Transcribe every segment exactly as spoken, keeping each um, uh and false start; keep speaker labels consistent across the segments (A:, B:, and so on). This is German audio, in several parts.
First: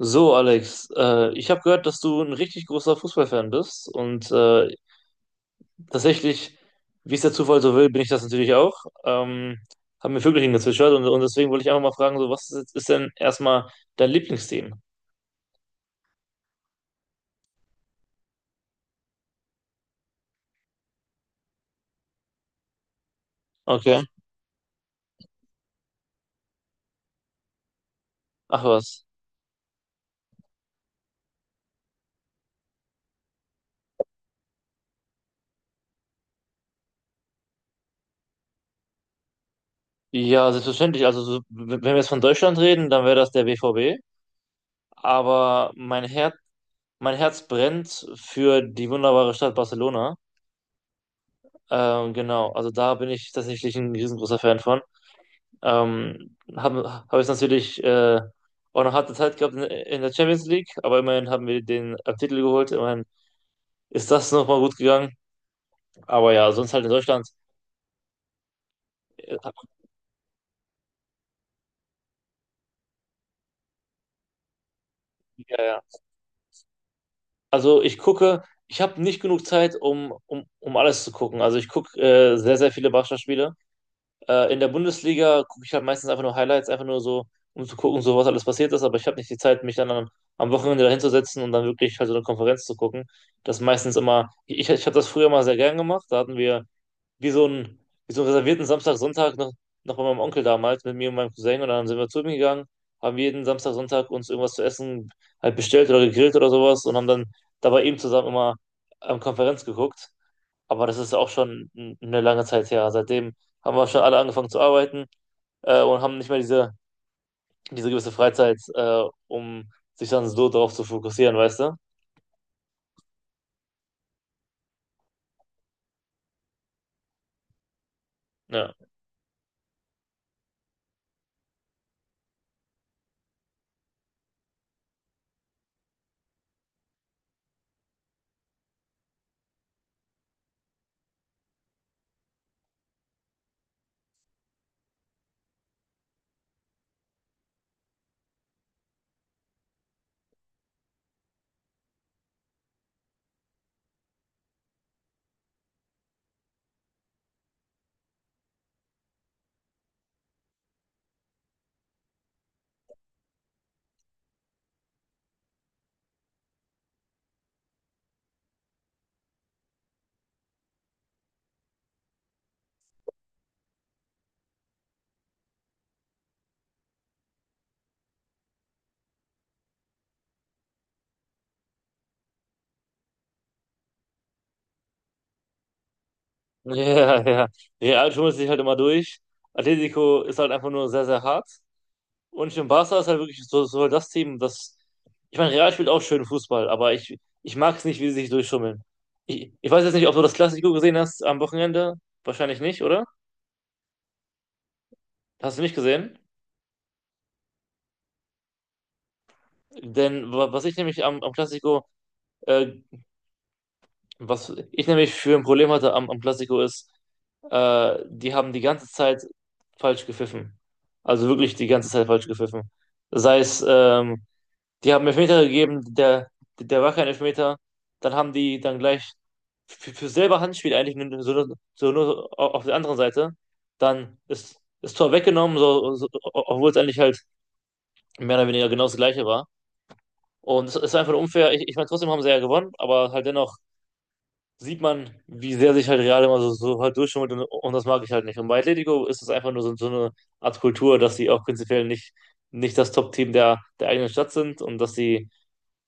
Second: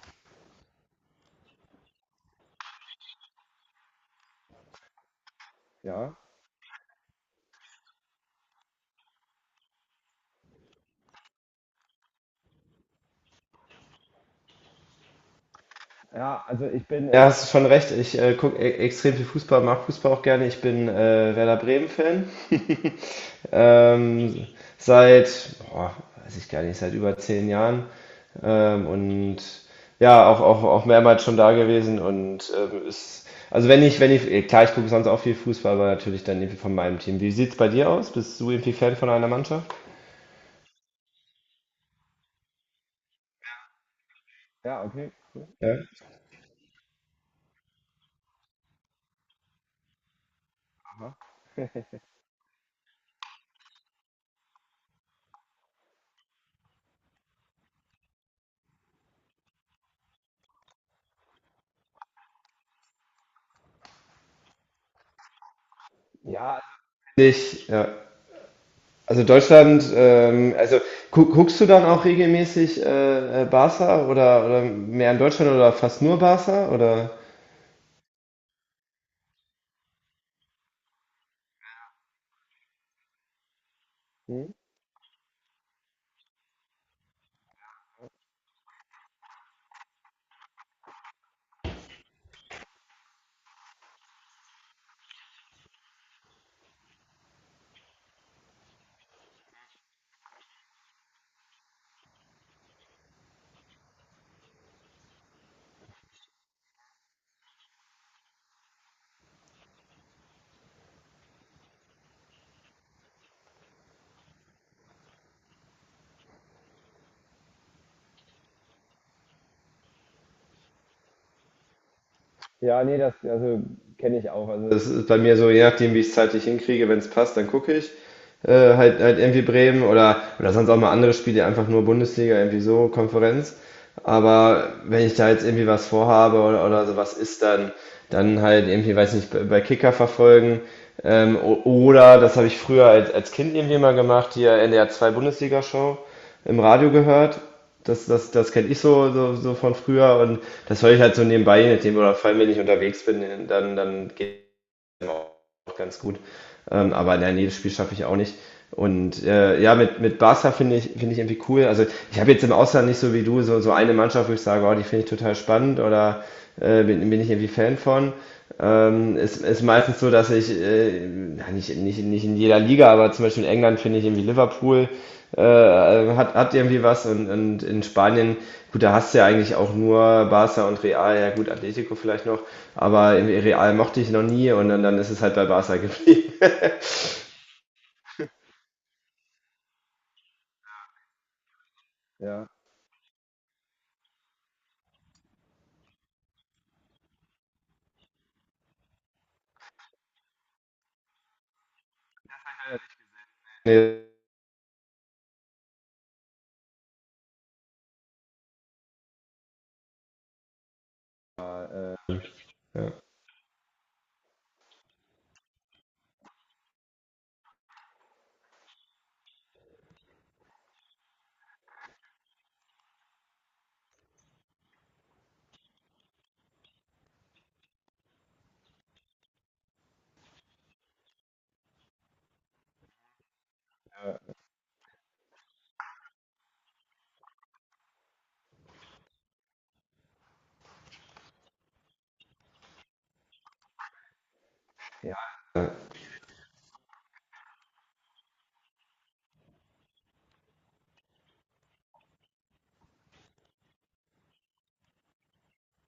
A: So, Alex, äh, ich habe gehört, dass du ein richtig großer Fußballfan bist und äh,
B: Ja,
A: tatsächlich, wie es der Zufall so will, bin ich das natürlich auch. Ähm, Haben mir Vögelchen gezwitschert und, und deswegen wollte ich einfach mal fragen, so was ist, ist denn erstmal dein Lieblingsteam?
B: ja, also ich bin, ja, äh, hast du schon recht. Ich äh, gucke e extrem viel Fußball, mag Fußball auch gerne. Ich bin äh, Werder Bremen-Fan.
A: Okay.
B: Ähm, seit, boah, weiß ich gar nicht, seit über zehn Jahren.
A: Ach
B: Ähm,
A: was.
B: und ja, auch, auch, auch mehrmals schon da gewesen. Und ähm, ist, also wenn ich, wenn ich, eh, klar, ich gucke sonst auch viel Fußball, aber natürlich dann irgendwie von meinem Team. Wie sieht's bei dir aus? Bist du irgendwie Fan von einer Mannschaft?
A: Ja, selbstverständlich. Also so, w- wenn wir jetzt von Deutschland reden, dann wäre das der B V B.
B: Ja, okay, cool.
A: Aber
B: Ja.
A: mein Herz, mein Herz brennt für die wunderbare Stadt Barcelona.
B: Aha.
A: Ähm, genau, also da bin ich tatsächlich ein riesengroßer Fan von. Ähm, habe hab es natürlich äh, auch noch harte Zeit gehabt in, in der Champions League, aber immerhin haben wir den äh, Titel geholt. Immerhin ist das nochmal gut gegangen. Aber ja,
B: Ja,
A: sonst halt in Deutschland.
B: Ich, ja. Also
A: äh,
B: Deutschland, ähm, also gu guckst du dann auch regelmäßig äh, äh, Barca oder, oder mehr in Deutschland
A: Ja,
B: oder
A: ja.
B: fast nur Barca oder?
A: Also ich gucke, ich habe nicht genug Zeit, um, um, um alles zu gucken. Also ich gucke äh, sehr, sehr viele Barca-Spiele. Äh, in der Bundesliga gucke ich halt meistens einfach nur Highlights, einfach nur so, um zu gucken, so was alles passiert ist, aber ich habe nicht die Zeit, mich dann am, am Wochenende dahinzusetzen und dann wirklich halt so eine Konferenz zu gucken. Das ist meistens immer, ich, ich habe das früher mal sehr gern gemacht, da hatten wir wie so einen, wie so einen reservierten Samstag, Sonntag noch, noch bei meinem Onkel damals mit mir und meinem Cousin und dann sind wir zu ihm gegangen, haben jeden Samstag, Sonntag uns irgendwas zu essen halt bestellt oder gegrillt oder sowas und haben dann dabei eben zusammen immer am Konferenz geguckt. Aber das ist auch schon n- eine lange Zeit her. Seitdem haben wir schon alle angefangen zu arbeiten äh, und haben nicht mehr diese, diese gewisse Freizeit, äh, um sich dann so darauf zu fokussieren, weißt du?
B: Ja, nee, das also kenne ich auch. Also das ist bei mir so, je nachdem, wie ich es zeitlich hinkriege, wenn es passt, dann gucke ich
A: Ja.
B: äh, halt halt irgendwie Bremen oder oder sonst auch mal andere Spiele, einfach nur Bundesliga, irgendwie so Konferenz. Aber wenn ich da jetzt irgendwie was vorhabe oder oder sowas ist, dann dann halt irgendwie, weiß nicht, bei bei Kicker verfolgen. Ähm, o- oder, das habe ich früher als, als Kind irgendwie mal gemacht, hier N D R zwei Bundesliga-Show im Radio gehört. Das, das, das kenne ich so, so, so von früher, und das höre ich halt so nebenbei, je nachdem, oder vor allem, wenn ich unterwegs bin, dann, dann geht es auch ganz gut. Ähm, aber nein, jedes Spiel schaffe ich auch nicht. Und äh, ja, mit, mit Barca finde ich, finde ich irgendwie cool. Also ich habe jetzt im Ausland nicht so wie du so, so eine Mannschaft, wo ich sage, oh, die finde ich total spannend, oder äh, bin, bin ich irgendwie Fan von. Ähm, ist, ist meistens so, dass ich, äh, ja, nicht, nicht, nicht in jeder Liga, aber zum Beispiel in England finde ich irgendwie Liverpool. Äh, hat, hat irgendwie was, und und in Spanien, gut, da hast du ja eigentlich auch nur Barca und Real, ja gut, Atletico vielleicht noch, aber irgendwie Real mochte ich noch nie, und dann, dann ist es halt bei Barca geblieben.
A: Ja, ja. Real schummelt sich halt immer durch. Atletico ist halt einfach nur sehr, sehr hart.
B: Ja.
A: Und im Barca ist halt wirklich so, so das Team, das. Ich meine, Real spielt auch schön Fußball, aber ich, ich mag es nicht, wie sie sich durchschummeln. Ich, ich weiß jetzt nicht, ob du das Klassiko gesehen hast am Wochenende. Wahrscheinlich nicht, oder?
B: Nee,
A: Hast du nicht gesehen? Denn wa- was ich nämlich am, am Classico, äh,
B: ja.
A: was ich nämlich für ein Problem hatte am, am Classico ist, äh, die haben die ganze Zeit falsch gepfiffen. Also wirklich die ganze Zeit falsch gepfiffen. Sei es, ähm, die haben Elfmeter gegeben, der, der war kein Elfmeter. Dann haben die dann gleich für, für selber Handspiel eigentlich nur- so, nur- so nur au- auf der anderen Seite. Dann ist das Tor weggenommen, so, so, obwohl es eigentlich halt mehr oder weniger genau das Gleiche war. Und es ist einfach unfair. Ich, ich meine, trotzdem haben sie ja gewonnen, aber halt dennoch sieht man,
B: Ja.
A: wie
B: Ja,
A: sehr sich halt Real immer so, so halt durchschummelt und, und das mag ich halt nicht. Und bei Atletico ist es einfach nur so, so eine Art Kultur, dass sie auch prinzipiell nicht, nicht das Top-Team der, der eigenen Stadt sind und dass sie,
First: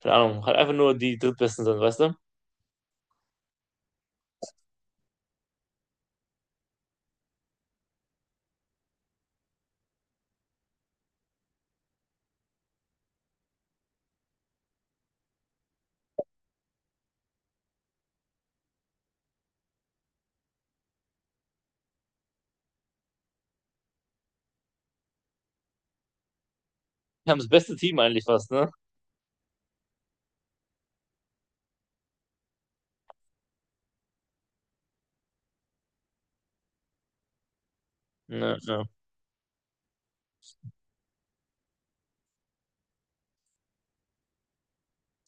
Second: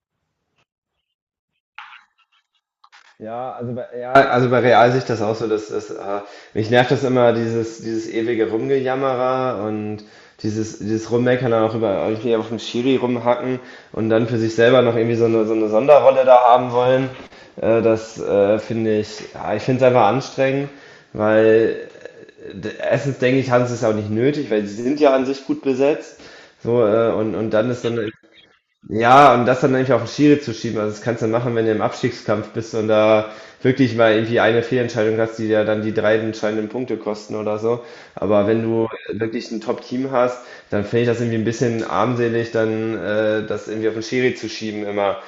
A: keine Ahnung, halt einfach nur die Drittbesten sind, weißt du?
B: ja, also bei, ja, also bei Real sehe ich das auch so, dass das, äh, mich nervt das immer, dieses, dieses ewige Rumgejammerer und dieses, dieses Rummeckern dann auch, über irgendwie auf dem Schiri rumhacken, und dann für sich selber noch irgendwie so eine, so eine Sonderrolle da haben wollen. Äh, das äh, finde ich, ja, Ich finde es einfach anstrengend, weil äh, d- erstens denke ich, haben sie es auch nicht nötig, weil sie sind ja an sich gut besetzt. So, äh,
A: Die
B: und,
A: haben das
B: und dann
A: beste
B: ist
A: Team
B: dann
A: eigentlich fast, ne?
B: ja, und das dann nämlich auf den Schiri zu schieben, also das kannst du machen, wenn du im Abstiegskampf bist und da wirklich mal irgendwie eine Fehlentscheidung hast, die dir dann die drei entscheidenden Punkte kosten oder so. Aber
A: Ja,
B: wenn
A: ja.
B: du wirklich ein Top-Team hast, dann finde ich das irgendwie ein bisschen armselig, dann äh, das irgendwie auf den Schiri zu schieben immer.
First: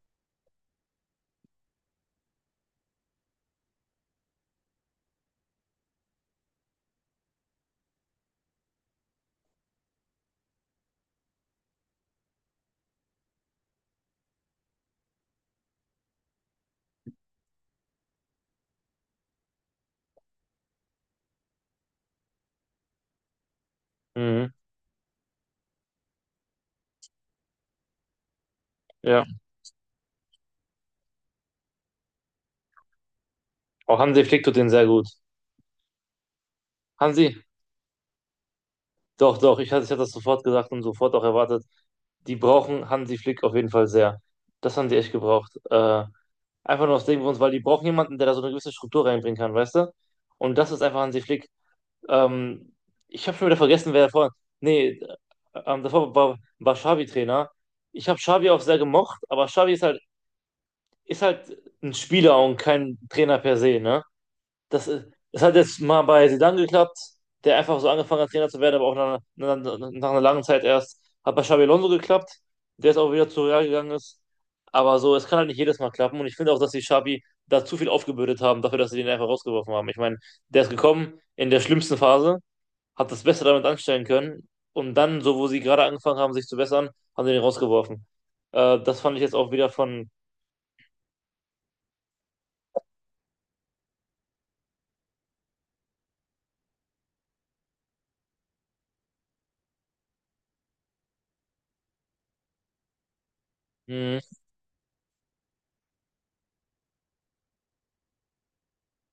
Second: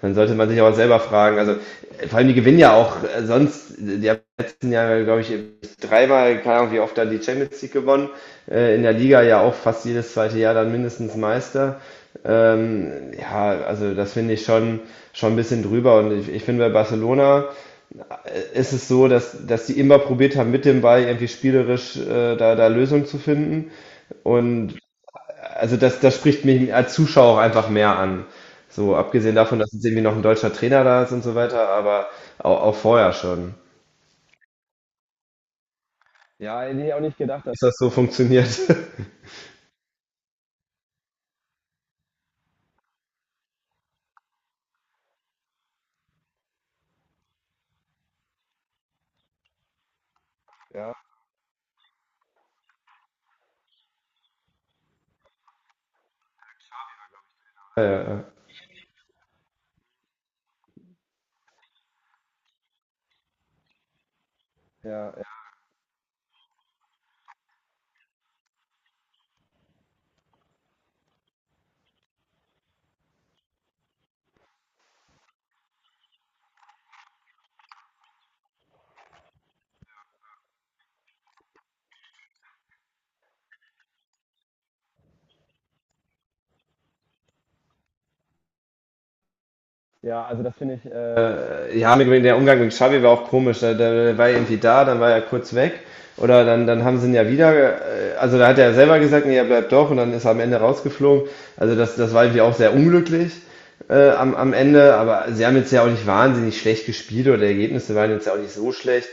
B: Dann sollte man sich auch selber fragen. Also äh, vor allem die gewinnen ja auch äh, sonst, die haben im letzten Jahre, glaube ich, dreimal, keine Ahnung, wie oft dann die Champions League gewonnen. Äh, in der Liga ja auch fast jedes zweite Jahr dann mindestens Meister. Ähm, ja, also das finde ich schon, schon ein bisschen drüber. Und ich, ich finde, bei Barcelona äh, ist es so, dass, dass die immer probiert haben, mit dem Ball irgendwie spielerisch äh, da, da Lösungen zu finden.
A: Mhm.
B: Und also das, das spricht mich als Zuschauer auch einfach mehr an. So,
A: Ja.
B: abgesehen davon, dass jetzt irgendwie noch ein deutscher Trainer da ist und so weiter, aber auch, auch vorher schon.
A: Auch Hansi Flick tut den sehr gut.
B: Ja, hätte ich auch nicht
A: Hansi,
B: gedacht, dass. dass das so funktioniert.
A: doch, doch, ich, hatte- ich hatte das sofort gesagt und sofort auch erwartet. Die brauchen Hansi Flick auf jeden Fall sehr. Das haben die echt gebraucht. Äh, einfach nur aus dem Grund, weil die brauchen jemanden, der da so eine gewisse Struktur reinbringen kann, weißt du? Und das ist
B: Ja,
A: einfach Hansi Flick. Ähm, Ich habe schon wieder vergessen, wer davor. Nee, ähm, davor war, war Xavi Trainer.
B: ja,
A: Ich habe
B: ja.
A: Xavi auch sehr gemocht, aber Xavi ist halt, ist halt ein Spieler und kein Trainer per se, ne? Das, ist-
B: Ja, ja.
A: das hat jetzt mal bei Zidane geklappt, der einfach so angefangen hat, Trainer zu werden, aber auch nach, einer- nach, einer- nach einer langen Zeit erst. Hat bei Xabi Alonso geklappt, der jetzt auch wieder zu Real gegangen ist. Aber so, es kann halt nicht jedes Mal klappen. Und ich finde auch, dass die Xabi da zu viel aufgebürdet haben, dafür, dass sie den einfach rausgeworfen haben. Ich meine, der ist gekommen in der schlimmsten Phase, hat das Beste damit anstellen können. Und dann, so wo sie gerade angefangen haben, sich zu bessern, haben sie den rausgeworfen. Äh, das fand ich jetzt auch wieder von.
B: Ja, also das finde ich, äh, ja, mit, der Umgang mit Xavi war auch komisch. Der, der war irgendwie da, dann war er kurz weg. Oder dann, dann haben sie ihn ja wieder, äh, also da hat er selber gesagt, nee, er bleibt doch, und dann ist er am Ende rausgeflogen. Also das, das war irgendwie auch sehr unglücklich äh,
A: Hm,
B: am, am Ende, aber sie haben jetzt ja auch nicht wahnsinnig schlecht gespielt, oder die Ergebnisse waren jetzt ja auch nicht so schlecht.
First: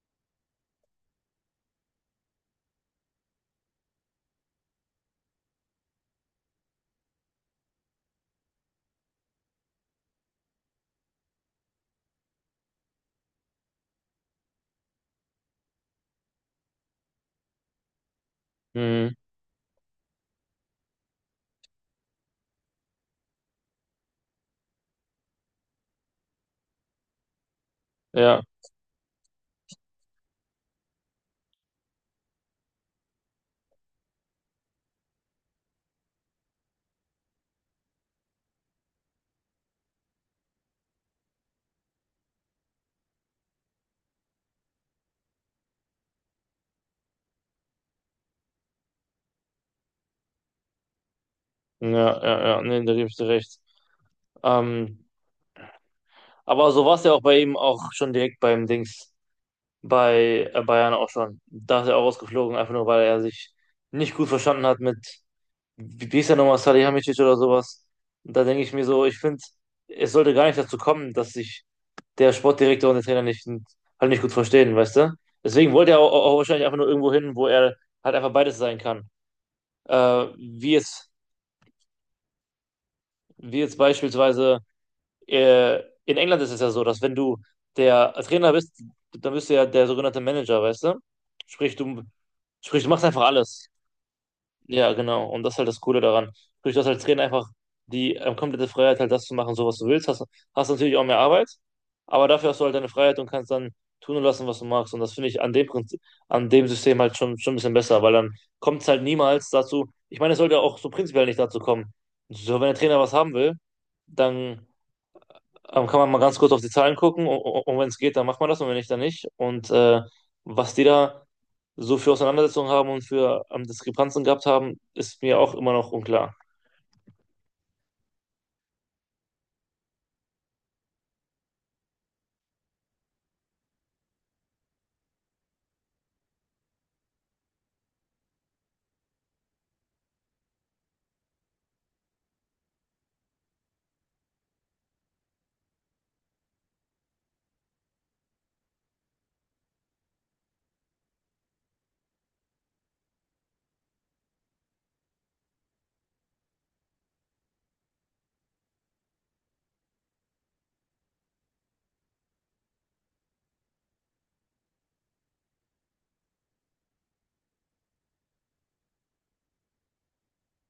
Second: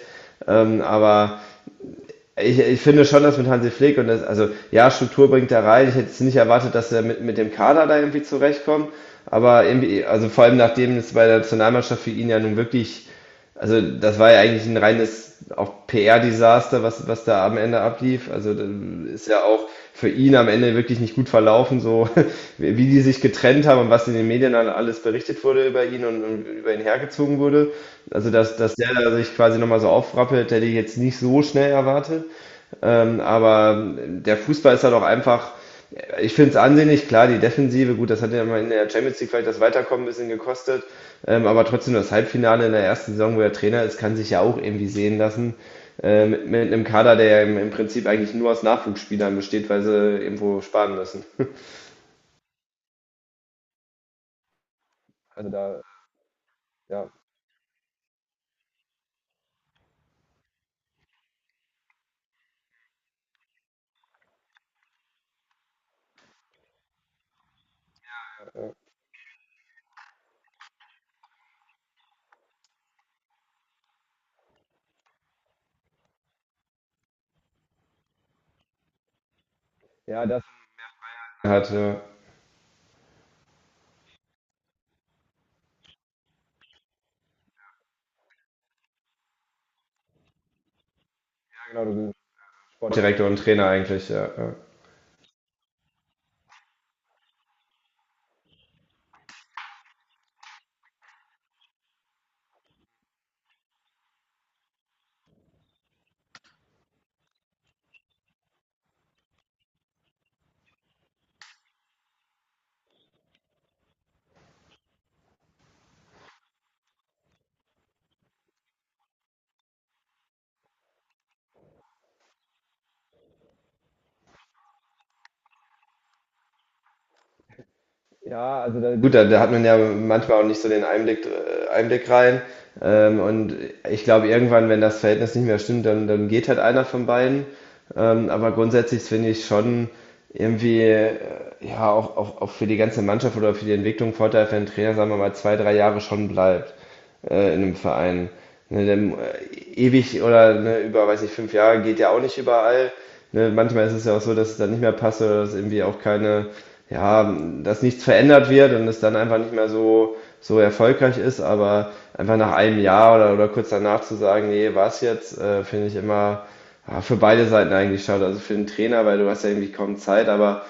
B: Ähm, aber ich, ich finde schon, dass mit Hansi Flick und das, also ja, Struktur bringt er rein. Ich hätte jetzt nicht erwartet, dass er mit, mit dem Kader da irgendwie zurechtkommt. Aber irgendwie, also vor allem nachdem es bei der Nationalmannschaft für ihn ja nun wirklich, also das war ja eigentlich ein reines auch P R-Desaster, was, was da am Ende ablief. Also das
A: hm,
B: ist ja auch für ihn am Ende wirklich nicht gut verlaufen, so wie die sich getrennt haben und was in den Medien dann alles berichtet wurde über ihn, und und über ihn hergezogen wurde. Also
A: ja,
B: dass, dass der da sich quasi nochmal so aufrappelt, hätte ich jetzt nicht so schnell erwartet. Ähm, aber der Fußball ist halt auch einfach, ich finde es ansehnlich, klar, die Defensive, gut, das hat ja mal in der Champions League vielleicht das Weiterkommen ein bisschen gekostet. Ähm, aber trotzdem das Halbfinale in der ersten Saison, wo er Trainer ist, kann sich ja auch irgendwie sehen lassen. Äh, mit, mit einem Kader, der ja im, im Prinzip eigentlich nur aus Nachwuchsspielern besteht, weil sie irgendwo sparen müssen.
A: ja, ja, ja, nee, da gebe ich dir recht. Ähm,
B: Also da,
A: Aber so war es
B: ja,
A: ja auch bei ihm auch schon direkt beim Dings, bei äh, Bayern auch schon. Da ist er auch rausgeflogen, einfach nur weil er sich nicht gut verstanden hat mit, wie wie hieß er nochmal, Salihamidzic oder sowas. Und da denke ich mir so, ich finde, es sollte gar nicht dazu kommen, dass sich der Sportdirektor und der Trainer nicht, halt nicht gut verstehen, weißt du? Deswegen wollte er auch, auch wahrscheinlich einfach nur irgendwo hin, wo er halt einfach beides sein kann. Äh,
B: ja, das
A: Wie jetzt,
B: hat, ja, ja,
A: wie jetzt beispielsweise äh, in England ist es ja so, dass wenn du der Trainer bist, dann bist du ja der sogenannte Manager, weißt du? Sprich,
B: genau, du
A: du,
B: bist
A: Sprich, du machst einfach
B: Sportdirektor und Trainer
A: alles.
B: eigentlich, ja. Ja.
A: Ja, genau. Und das ist halt das Coole daran. Sprich, du hast als Trainer einfach die ähm, komplette Freiheit, halt das zu machen, so was du willst. Hast, hast natürlich auch mehr Arbeit, aber dafür hast du halt deine Freiheit und kannst dann tun und lassen, was du magst. Und das finde ich an dem Prinzip, an dem System halt schon, schon ein bisschen besser, weil dann kommt es halt niemals dazu. Ich meine, es sollte auch so prinzipiell nicht dazu kommen. So, wenn der Trainer was haben will, dann ähm, kann man mal ganz kurz auf die Zahlen gucken und, und wenn es geht, dann macht man das und wenn nicht, dann nicht. Und äh, was die da so für Auseinandersetzungen haben und für ähm, Diskrepanzen gehabt haben, ist mir auch immer noch unklar.
B: Ja, also da, gut, da, da hat man ja manchmal auch nicht so den Einblick, äh, Einblick rein. Ähm, und ich glaube, irgendwann, wenn das Verhältnis nicht mehr stimmt, dann, dann geht halt einer von beiden. Ähm, aber grundsätzlich finde ich schon irgendwie, äh, ja, auch, auch, auch für die ganze Mannschaft oder für die Entwicklung Vorteil, wenn ein Trainer, sagen wir mal, zwei, drei Jahre schon bleibt äh, in einem Verein. Ne, denn, äh, ewig, oder ne, über, weiß nicht, fünf Jahre geht ja auch nicht überall. Ne, manchmal ist es ja auch so, dass es dann nicht mehr passt, oder dass irgendwie auch keine ja, dass nichts verändert wird und es dann einfach nicht mehr so, so erfolgreich ist, aber einfach nach einem Jahr oder, oder kurz danach zu sagen, nee, war's jetzt, äh, finde ich immer, ja, für beide Seiten eigentlich schade. Also für den Trainer, weil du hast ja irgendwie kaum Zeit, aber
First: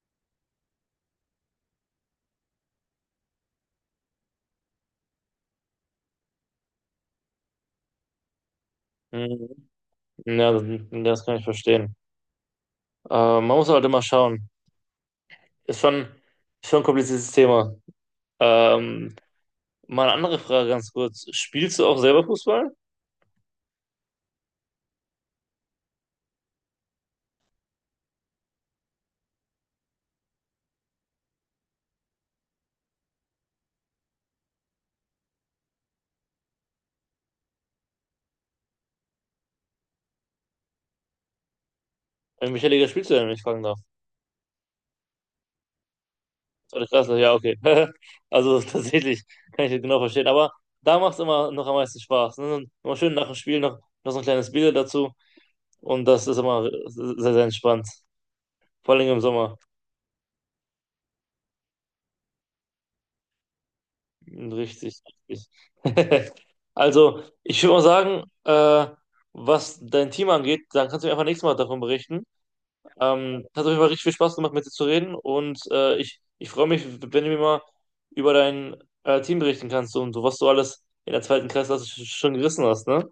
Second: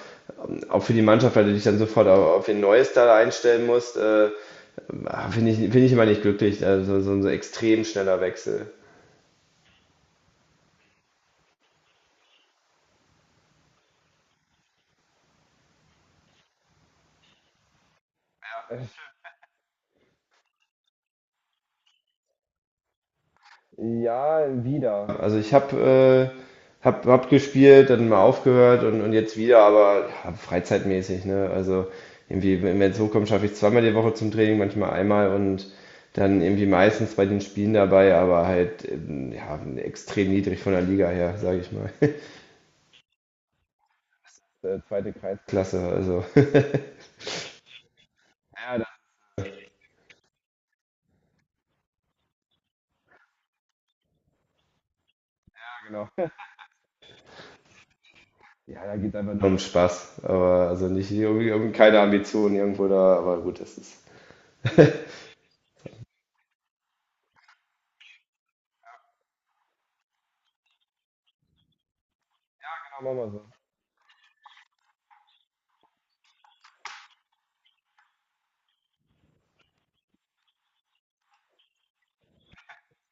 B: auch für die Mannschaft, weil du dich dann sofort auf, auf ein neues da einstellen musst, äh, finde ich, finde ich immer nicht glücklich, also so ein so extrem schneller Wechsel.
A: Mhm. Ja, das, das kann ich verstehen. Ähm, man muss halt immer schauen. Ist schon, ist schon ein kompliziertes Thema. Ähm, Mal eine andere Frage ganz kurz. Spielst du auch selber Fußball?
B: Ja, wieder. Also ich habe äh, hab, hab gespielt, dann mal aufgehört, und und jetzt wieder, aber ja, freizeitmäßig, ne? Also irgendwie, wenn es hochkommt, schaffe ich zweimal die Woche zum Training, manchmal einmal, und dann irgendwie meistens bei den Spielen dabei, aber halt ähm, ja, extrem niedrig von der Liga her, sage ich mal.
A: In welcher Liga spielst du denn, wenn ich fragen darf?
B: Äh, Zweite Kreisklasse, also.
A: Zweite Klasse, ja, okay. Also
B: Ja, da,
A: tatsächlich kann ich das genau verstehen. Aber da macht es immer noch am meisten Spaß. Ne? Immer schön nach dem Spiel noch, noch so ein kleines Bier dazu. Und
B: genau.
A: das ist immer sehr, sehr entspannt.
B: Ja,
A: Vor
B: da
A: allem
B: geht
A: im
B: einfach nur
A: Sommer.
B: um Spaß, aber also nicht irgendwie, irgendwie keine Ambitionen irgendwo da, aber gut, das ist. Ja,
A: Richtig, richtig. Also, ich würde mal sagen, äh, was dein Team angeht, dann kannst du mir einfach nächstes Mal davon berichten.
B: genau, machen wir
A: Ähm,
B: so.
A: hat auf jeden Fall richtig viel Spaß gemacht, mit dir zu reden und äh, ich, ich freue mich, wenn du mir mal über dein äh, Team berichten kannst und so, was du alles in der zweiten Kreisklasse sch- schon gerissen hast, ne?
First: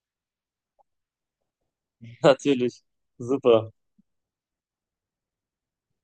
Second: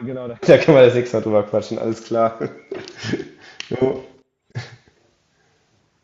B: Ja, genau, da Da kann man das nächste Mal drüber quatschen, alles klar.
A: Natürlich. Super.
B: Jo.